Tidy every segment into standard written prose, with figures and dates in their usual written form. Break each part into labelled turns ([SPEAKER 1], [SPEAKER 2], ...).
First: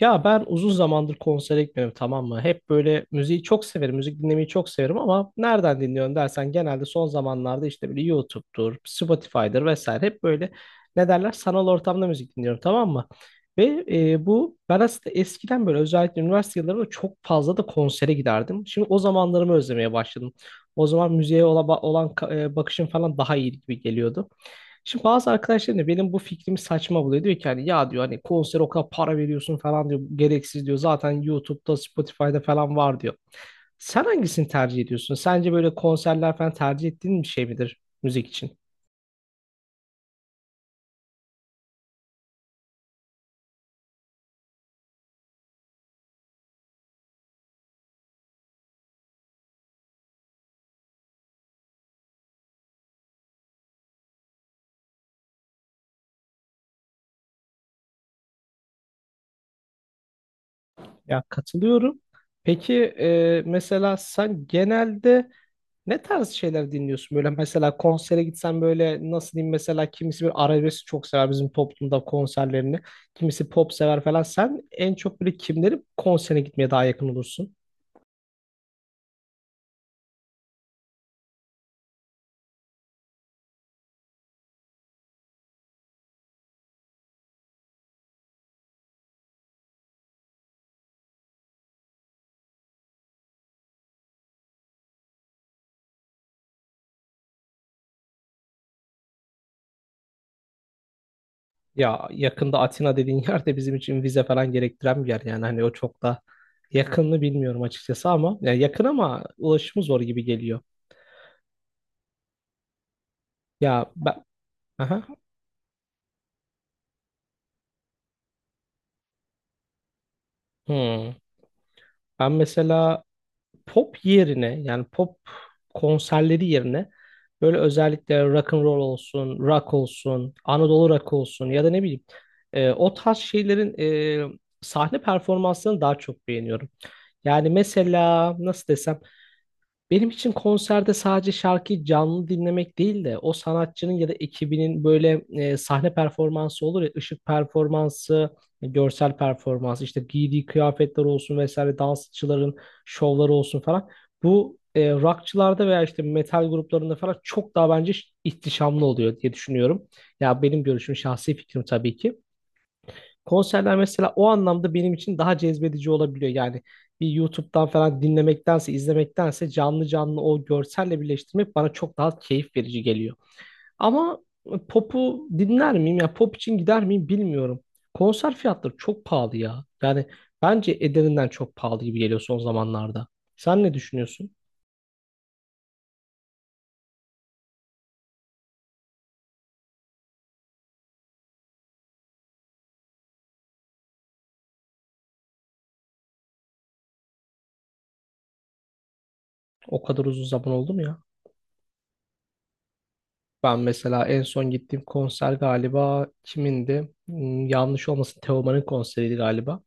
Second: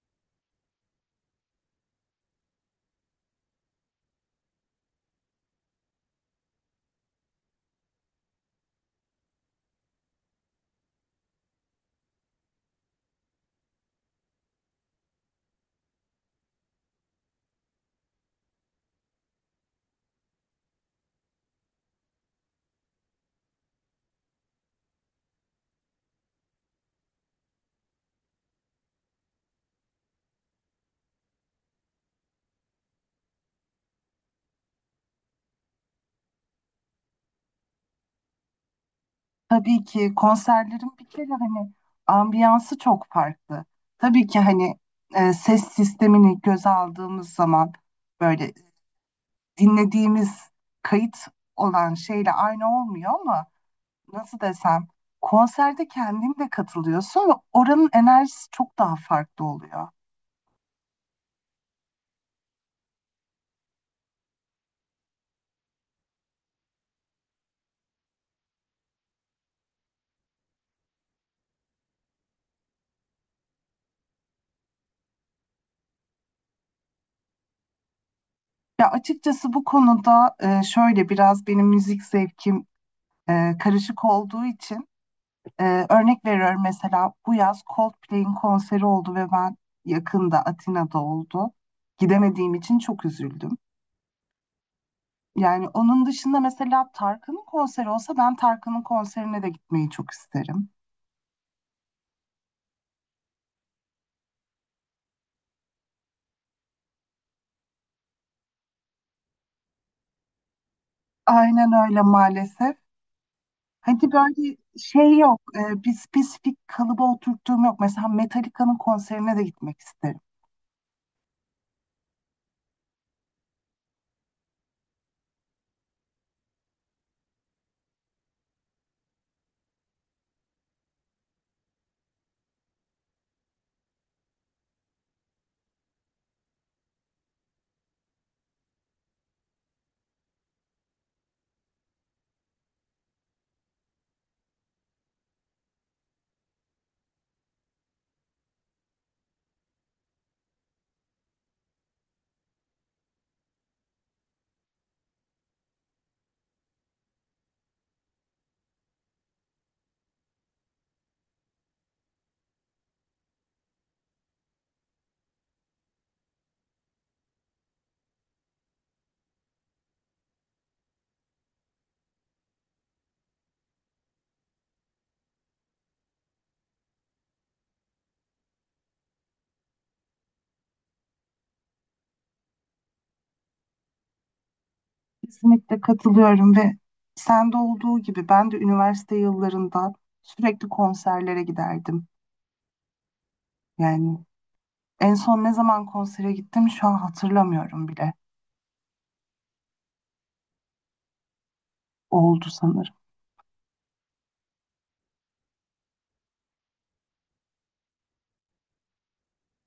[SPEAKER 1] Ya ben uzun zamandır konsere gitmiyorum, tamam mı? Hep böyle müziği çok severim, müzik dinlemeyi çok severim ama nereden dinliyorum dersen genelde son zamanlarda işte böyle YouTube'dur, Spotify'dır vesaire, hep böyle ne derler, sanal ortamda müzik dinliyorum, tamam mı? Ve bu ben aslında eskiden böyle özellikle üniversite yıllarında çok fazla da konsere giderdim. Şimdi o zamanlarımı özlemeye başladım. O zaman müziğe olan bakışım falan daha iyi gibi geliyordu. Şimdi bazı arkadaşlarım da benim bu fikrimi saçma buluyor. Diyor ki hani ya, diyor, hani konser o kadar para veriyorsun falan diyor. Gereksiz diyor. Zaten YouTube'da, Spotify'da falan var diyor. Sen hangisini tercih ediyorsun? Sence böyle konserler falan tercih ettiğin bir şey midir müzik için?
[SPEAKER 2] Tabii ki konserlerin bir kere hani ambiyansı çok farklı. Tabii ki hani ses sistemini göze aldığımız zaman böyle dinlediğimiz kayıt olan şeyle aynı olmuyor ama nasıl desem konserde kendin de katılıyorsun ve oranın enerjisi çok daha farklı oluyor.
[SPEAKER 1] Ya, katılıyorum. Peki mesela sen genelde ne tarz şeyler dinliyorsun? Böyle mesela konsere gitsen, böyle nasıl diyeyim, mesela kimisi bir arabesk çok sever bizim toplumda konserlerini. Kimisi pop sever falan. Sen en çok böyle kimlerin konserine gitmeye daha yakın olursun?
[SPEAKER 2] Ya açıkçası bu konuda şöyle biraz benim müzik zevkim karışık olduğu için örnek veriyorum mesela bu yaz Coldplay'in konseri oldu ve ben yakında Atina'da oldu. Gidemediğim için çok üzüldüm. Yani onun dışında mesela Tarkan'ın konseri olsa ben Tarkan'ın konserine de gitmeyi çok isterim.
[SPEAKER 1] Ya, yakında Atina dediğin yer de bizim için vize falan gerektiren bir yer. Yani hani o çok da yakınını bilmiyorum açıkçası ama ya yakın, ama ulaşımı zor gibi geliyor.
[SPEAKER 2] Aynen öyle, maalesef.
[SPEAKER 1] Ya
[SPEAKER 2] Hani
[SPEAKER 1] ben...
[SPEAKER 2] böyle
[SPEAKER 1] Aha.
[SPEAKER 2] şey yok, bir spesifik kalıba oturttuğum yok. Mesela Metallica'nın konserine de gitmek isterim.
[SPEAKER 1] Hmm. Ben mesela pop yerine, yani pop konserleri yerine böyle özellikle rock and roll olsun, rock olsun, Anadolu rock olsun, ya da ne bileyim, o tarz şeylerin sahne performanslarını daha çok beğeniyorum. Yani mesela nasıl desem, benim için konserde sadece şarkıyı canlı dinlemek değil de o sanatçının ya da ekibinin böyle sahne performansı olur ya, ışık performansı, görsel performansı, işte giydiği kıyafetler olsun vesaire, dansçıların şovları olsun falan. Bu rockçılarda veya işte metal gruplarında falan çok daha bence ihtişamlı oluyor diye düşünüyorum. Ya, benim görüşüm, şahsi fikrim tabii ki. Konserler mesela o anlamda benim için daha cezbedici olabiliyor. Yani bir YouTube'dan falan dinlemektense, izlemektense canlı canlı o görselle birleştirmek bana çok daha keyif verici geliyor. Ama pop'u dinler miyim, ya pop için gider miyim bilmiyorum. Konser fiyatları çok pahalı ya. Yani bence ederinden çok pahalı gibi geliyor son zamanlarda. Sen ne düşünüyorsun?
[SPEAKER 2] Kesinlikle katılıyorum ve sende olduğu gibi ben de üniversite yıllarında sürekli konserlere giderdim. Yani en son ne zaman konsere gittim şu an hatırlamıyorum bile.
[SPEAKER 1] O kadar uzun zaman oldu mu ya?
[SPEAKER 2] Oldu sanırım.
[SPEAKER 1] Ben mesela en son gittiğim konser galiba kimindi? Hmm, yanlış olmasın, Teoman'ın konseriydi galiba.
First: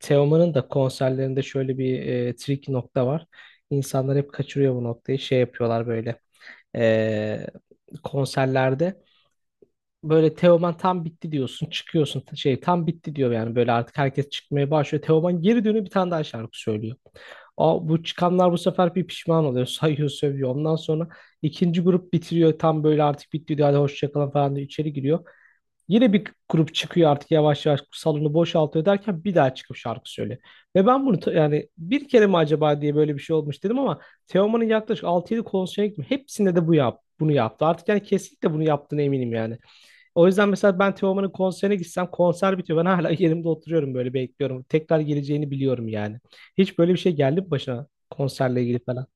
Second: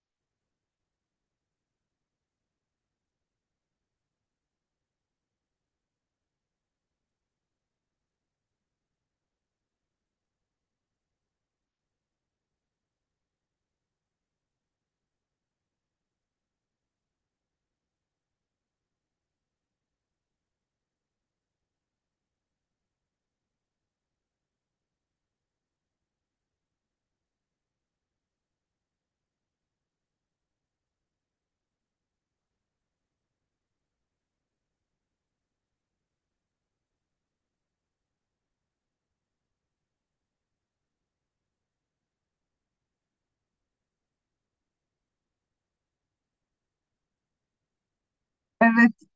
[SPEAKER 1] Teoman'ın da konserlerinde şöyle bir trik nokta var. İnsanlar hep kaçırıyor bu noktayı. Şey yapıyorlar böyle e, konserlerde. Böyle Teoman tam bitti diyorsun. Çıkıyorsun, tam bitti diyor yani. Böyle artık herkes çıkmaya başlıyor. Teoman geri dönüyor, bir tane daha şarkı söylüyor. O bu çıkanlar bu sefer bir pişman oluyor. Sayıyor, sövüyor. Ondan sonra ikinci grup bitiriyor. Tam böyle artık bitti diyor. Hadi hoşça kalın falan diye içeri giriyor. Yine bir grup çıkıyor, artık yavaş yavaş salonu boşaltıyor derken bir daha çıkıp şarkı söylüyor. Ve ben bunu yani bir kere mi acaba diye, böyle bir şey olmuş dedim ama Teoman'ın yaklaşık altı yedi konserine gittim. Hepsinde de bu yap bunu yaptı. Artık yani kesinlikle bunu yaptığına eminim yani. O yüzden mesela ben Teoman'ın konserine gitsem konser bitiyor, ben hala yerimde oturuyorum, böyle bekliyorum. Tekrar geleceğini biliyorum yani. Hiç böyle bir şey geldi mi başına konserle ilgili
[SPEAKER 2] Evet,
[SPEAKER 1] falan?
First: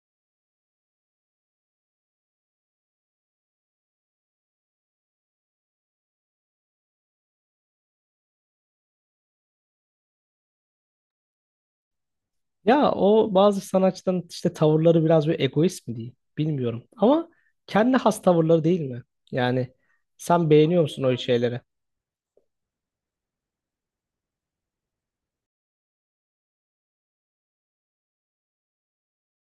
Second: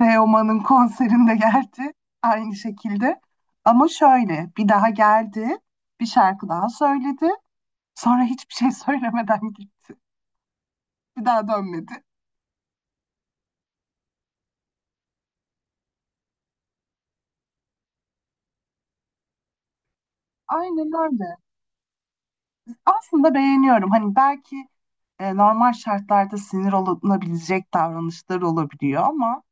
[SPEAKER 2] Teoman'ın konserinde geldi aynı şekilde. Ama şöyle bir daha geldi, bir şarkı daha söyledi. Sonra hiçbir şey söylemeden gitti. Bir daha dönmedi.
[SPEAKER 1] Ya o bazı sanatçıların işte tavırları biraz böyle egoist mi diyeyim, bilmiyorum. Ama kendi has tavırları değil mi? Yani sen beğeniyor
[SPEAKER 2] Aynen
[SPEAKER 1] musun o
[SPEAKER 2] öyle.
[SPEAKER 1] şeyleri?
[SPEAKER 2] Aslında beğeniyorum. Hani belki normal şartlarda sinir olunabilecek davranışlar olabiliyor ama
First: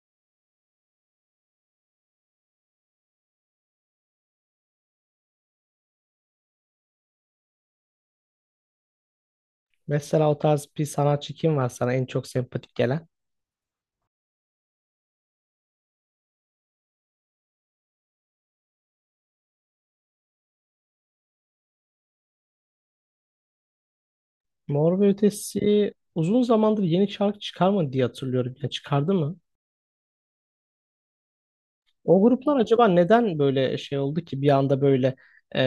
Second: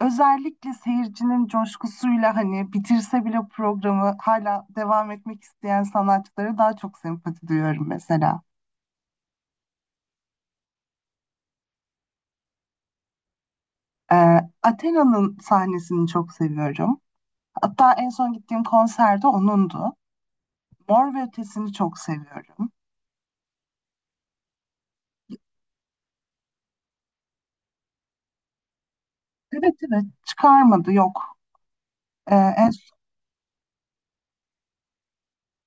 [SPEAKER 2] özellikle seyircinin coşkusuyla hani bitirse bile programı hala devam etmek isteyen sanatçılara daha çok sempati duyuyorum mesela.
[SPEAKER 1] Mesela o tarz bir sanatçı kim var sana en çok sempatik gelen?
[SPEAKER 2] Athena'nın sahnesini çok seviyorum. Hatta en son gittiğim konserde onundu. Mor ve Ötesi'ni çok seviyorum.
[SPEAKER 1] Mor ve Ötesi uzun zamandır yeni şarkı çıkarmadı diye hatırlıyorum. Ya, çıkardı mı?
[SPEAKER 2] Evet, evet, çıkarmadı, yok.
[SPEAKER 1] O
[SPEAKER 2] Ee,
[SPEAKER 1] gruplar
[SPEAKER 2] en,
[SPEAKER 1] acaba neden böyle şey oldu ki bir anda böyle, e,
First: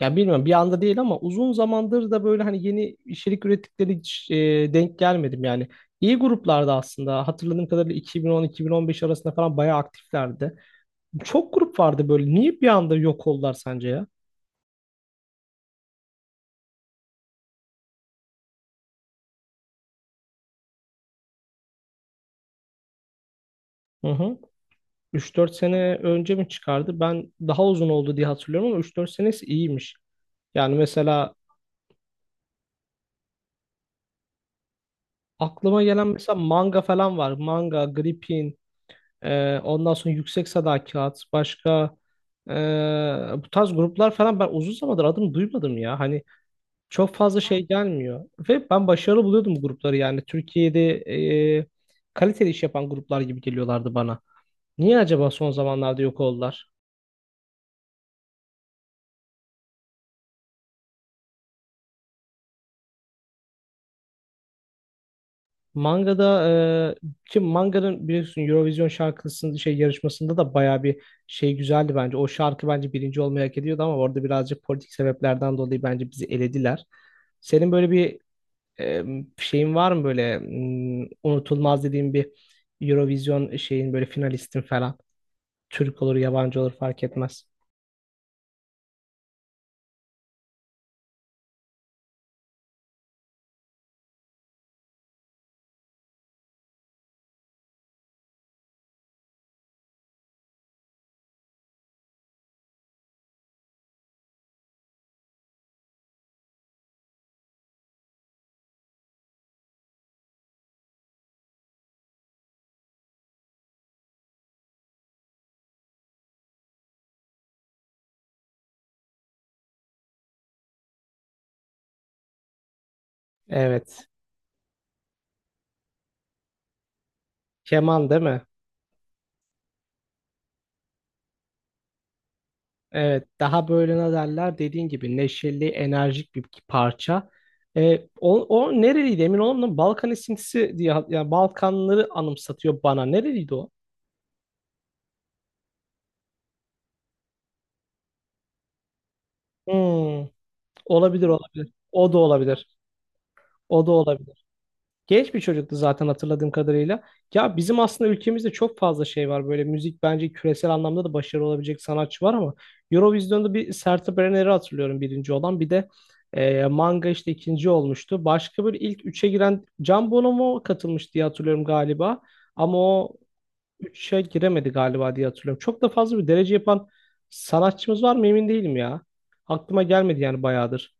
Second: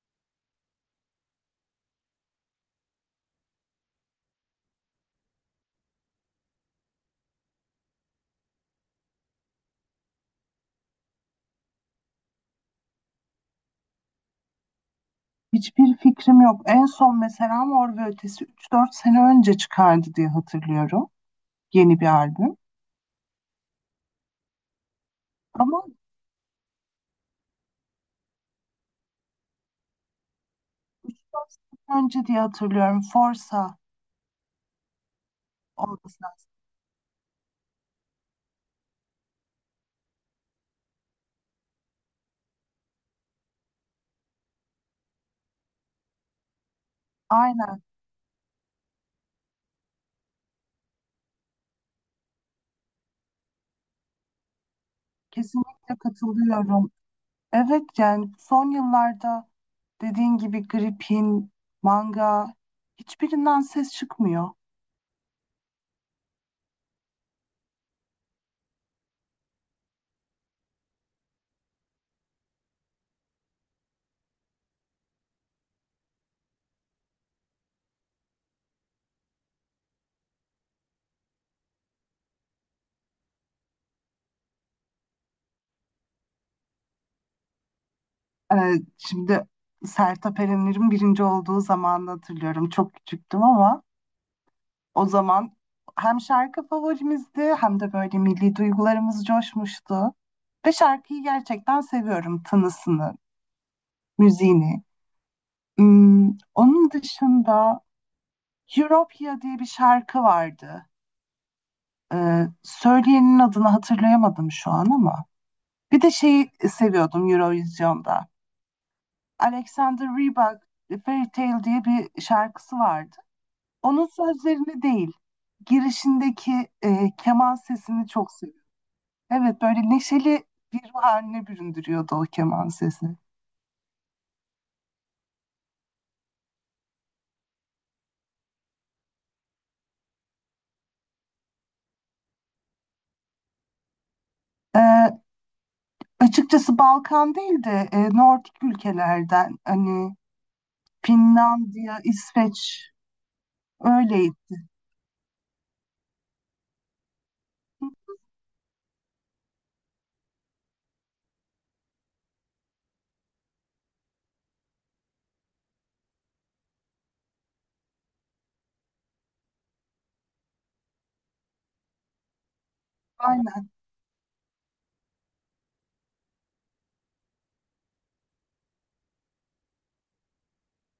[SPEAKER 1] ya bilmiyorum, bir anda değil ama uzun zamandır da böyle hani yeni içerik ürettikleri hiç, denk gelmedim yani. İyi gruplardı aslında. Hatırladığım kadarıyla 2010-2015 arasında falan bayağı aktiflerdi. Çok grup vardı böyle. Niye bir anda yok oldular sence ya?
[SPEAKER 2] hiçbir fikrim yok. En son mesela Mor ve Ötesi 3-4 sene önce çıkardı diye hatırlıyorum. Yeni bir albüm.
[SPEAKER 1] Hı hı. Üç dört
[SPEAKER 2] Ama
[SPEAKER 1] sene önce mi çıkardı? Ben daha uzun oldu diye hatırlıyorum ama 3-4 senesi iyiymiş. Yani mesela
[SPEAKER 2] 3-4 sene önce diye hatırlıyorum. Forsa
[SPEAKER 1] aklıma gelen
[SPEAKER 2] olması
[SPEAKER 1] mesela
[SPEAKER 2] lazım.
[SPEAKER 1] manga falan var. Manga, Gripin, ondan sonra Yüksek Sadakat, başka e, bu tarz gruplar falan ben uzun zamandır adını duymadım ya. Hani çok fazla şey
[SPEAKER 2] Aynen.
[SPEAKER 1] gelmiyor. Ve ben başarılı buluyordum bu grupları yani. Türkiye'de e, kaliteli iş yapan gruplar gibi geliyorlardı bana. Niye acaba son
[SPEAKER 2] Kesinlikle
[SPEAKER 1] zamanlarda yok oldular?
[SPEAKER 2] katılıyorum. Evet, yani son yıllarda dediğin gibi gripin, manga, hiçbirinden ses çıkmıyor.
[SPEAKER 1] Manga'da ki Manga'nın biliyorsun Eurovision şarkısının şey yarışmasında da bayağı bir şey güzeldi bence. O şarkı bence birinci olmayı hak ediyordu ama orada birazcık politik sebeplerden dolayı bence bizi elediler. Senin böyle bir e, şeyin var mı, böyle unutulmaz dediğin bir Eurovision şeyin, böyle finalistin falan. Türk olur, yabancı olur fark etmez.
[SPEAKER 2] Şimdi Sertab Erener'in birinci olduğu zamanı hatırlıyorum. Çok küçüktüm ama o zaman hem şarkı favorimizdi hem de böyle milli duygularımız coşmuştu. Ve şarkıyı gerçekten seviyorum. Tınısını, müziğini. Hmm, onun dışında Europia diye bir şarkı vardı. Söyleyenin adını hatırlayamadım şu an ama. Bir de şeyi seviyordum Eurovision'da. Alexander Rybak Fairy Tale diye bir şarkısı vardı. Onun
[SPEAKER 1] Evet.
[SPEAKER 2] sözlerini değil, girişindeki keman sesini
[SPEAKER 1] Keman değil
[SPEAKER 2] çok
[SPEAKER 1] mi?
[SPEAKER 2] seviyorum. Evet, böyle neşeli bir ruh haline büründürüyordu o keman sesi.
[SPEAKER 1] Evet, daha böyle ne derler, dediğin gibi neşeli, enerjik bir parça. O, nereliydi emin olamadım. Balkan esintisi diye, yani Balkanları anımsatıyor bana. Nereliydi o?
[SPEAKER 2] Ee, açıkçası Balkan değil de Nordik ülkelerden hani
[SPEAKER 1] Hmm, olabilir olabilir.
[SPEAKER 2] Finlandiya,
[SPEAKER 1] O da olabilir.
[SPEAKER 2] İsveç
[SPEAKER 1] O da olabilir.
[SPEAKER 2] öyleydi.
[SPEAKER 1] Genç bir çocuktu zaten hatırladığım kadarıyla. Ya bizim aslında ülkemizde çok fazla şey var. Böyle müzik bence küresel anlamda da başarılı olabilecek sanatçı var ama Eurovision'da bir Sertab Erener'i hatırlıyorum birinci olan. Bir de Manga işte ikinci olmuştu. Başka böyle ilk üçe giren Can Bono mu katılmış diye hatırlıyorum galiba. Ama o
[SPEAKER 2] Aynen.
[SPEAKER 1] üçe giremedi galiba diye hatırlıyorum. Çok da fazla bir derece yapan sanatçımız var mı emin değilim ya. Aklıma gelmedi yani bayağıdır.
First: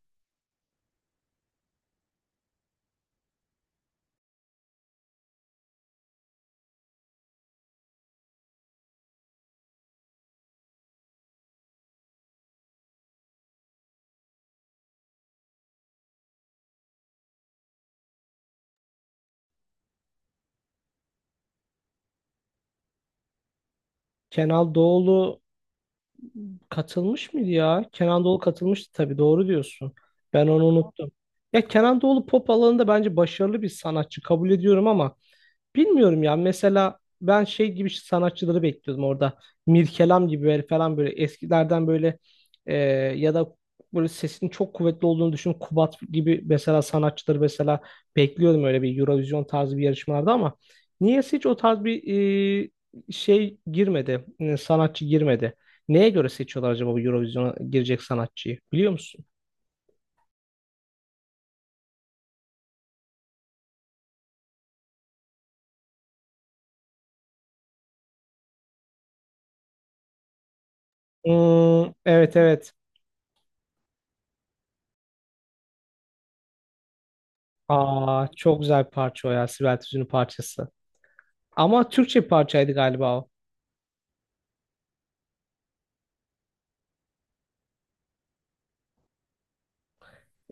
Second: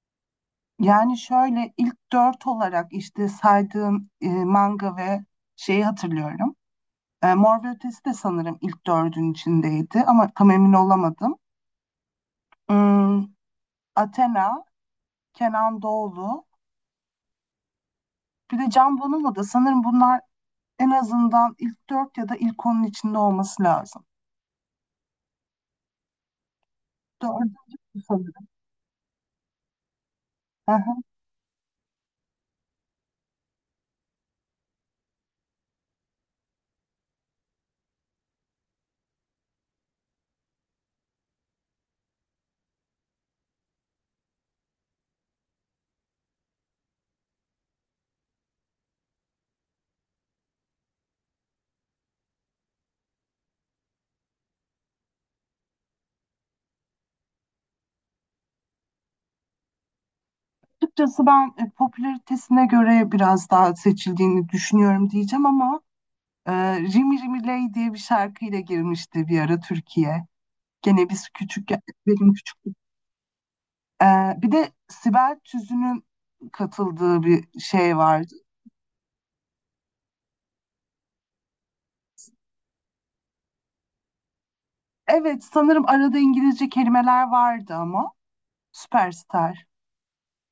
[SPEAKER 2] Yani şöyle ilk dört olarak işte saydığım manga ve şeyi hatırlıyorum. E, Mor ve Ötesi de sanırım ilk dördün içindeydi ama tam emin olamadım. Hmm, Athena, Kenan Doğulu, bir de Can Bonomo da sanırım bunlar en azından ilk dört ya da ilk onun içinde olması lazım.
[SPEAKER 1] Kenal Doğulu katılmış mıydı
[SPEAKER 2] Dördüncü
[SPEAKER 1] ya? Kenan Doğulu
[SPEAKER 2] sanırım.
[SPEAKER 1] katılmıştı, tabii, doğru diyorsun. Ben onu
[SPEAKER 2] Hı hı.
[SPEAKER 1] unuttum. Ya Kenan Doğulu pop alanında bence başarılı bir sanatçı, kabul ediyorum ama bilmiyorum ya. Mesela ben şey gibi işte sanatçıları bekliyordum orada. Mirkelam gibi böyle falan, böyle eskilerden böyle, e, ya da böyle sesinin çok kuvvetli olduğunu düşün. Kubat gibi mesela sanatçıları mesela bekliyordum öyle bir Eurovision tarzı bir yarışmalarda ama niyeyse hiç o tarz bir şey girmedi. Sanatçı girmedi. Neye göre seçiyorlar acaba bu Eurovision'a girecek sanatçıyı? Biliyor musun?
[SPEAKER 2] Açıkçası ben popülaritesine göre biraz daha seçildiğini düşünüyorum diyeceğim ama Ee, Rimi Rimi Ley diye bir şarkıyla girmişti bir ara Türkiye. Gene biz küçük
[SPEAKER 1] Hmm,
[SPEAKER 2] benim
[SPEAKER 1] evet evet.
[SPEAKER 2] küçüklük. Bir de Sibel Tüzün'ün katıldığı bir şey
[SPEAKER 1] Aa,
[SPEAKER 2] vardı.
[SPEAKER 1] çok güzel bir parça o ya. Sibel Tüzün'ün parçası. Ama Türkçe bir parçaydı galiba o.
[SPEAKER 2] Evet sanırım arada İngilizce kelimeler vardı ama Süperstar.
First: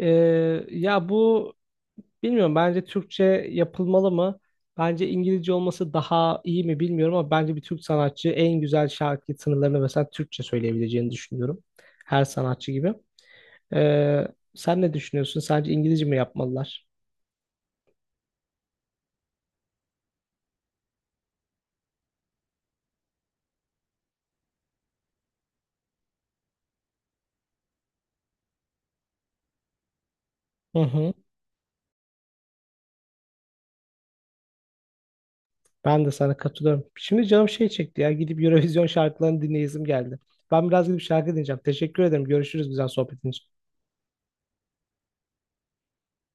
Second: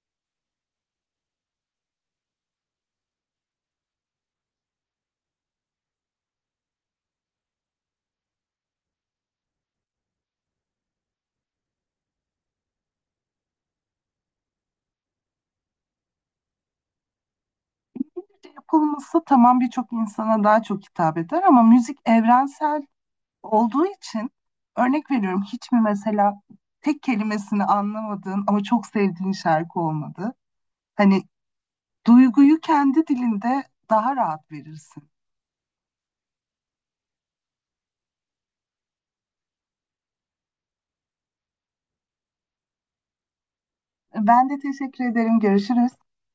[SPEAKER 1] Ee, ya bu bilmiyorum, bence Türkçe yapılmalı mı? Bence İngilizce olması daha iyi mi bilmiyorum ama bence bir Türk sanatçı en güzel şarkı sınırlarını mesela Türkçe söyleyebileceğini düşünüyorum. Her sanatçı gibi. Ee, sen ne düşünüyorsun? Sence İngilizce mi yapmalılar?
[SPEAKER 2] Yapılması tamam, birçok insana daha çok hitap eder ama müzik evrensel olduğu için örnek veriyorum, hiç mi mesela tek kelimesini anlamadığın ama çok sevdiğin şarkı olmadı?
[SPEAKER 1] Hı hı.
[SPEAKER 2] Hani duyguyu kendi dilinde daha rahat verirsin.
[SPEAKER 1] Ben de sana katılıyorum. Şimdi canım şey çekti ya. Gidip Eurovision şarkılarını dinleyesim geldi. Ben biraz gidip şarkı dinleyeceğim. Teşekkür ederim. Görüşürüz, güzel sohbetin için.
[SPEAKER 2] Ben de teşekkür ederim. Görüşürüz.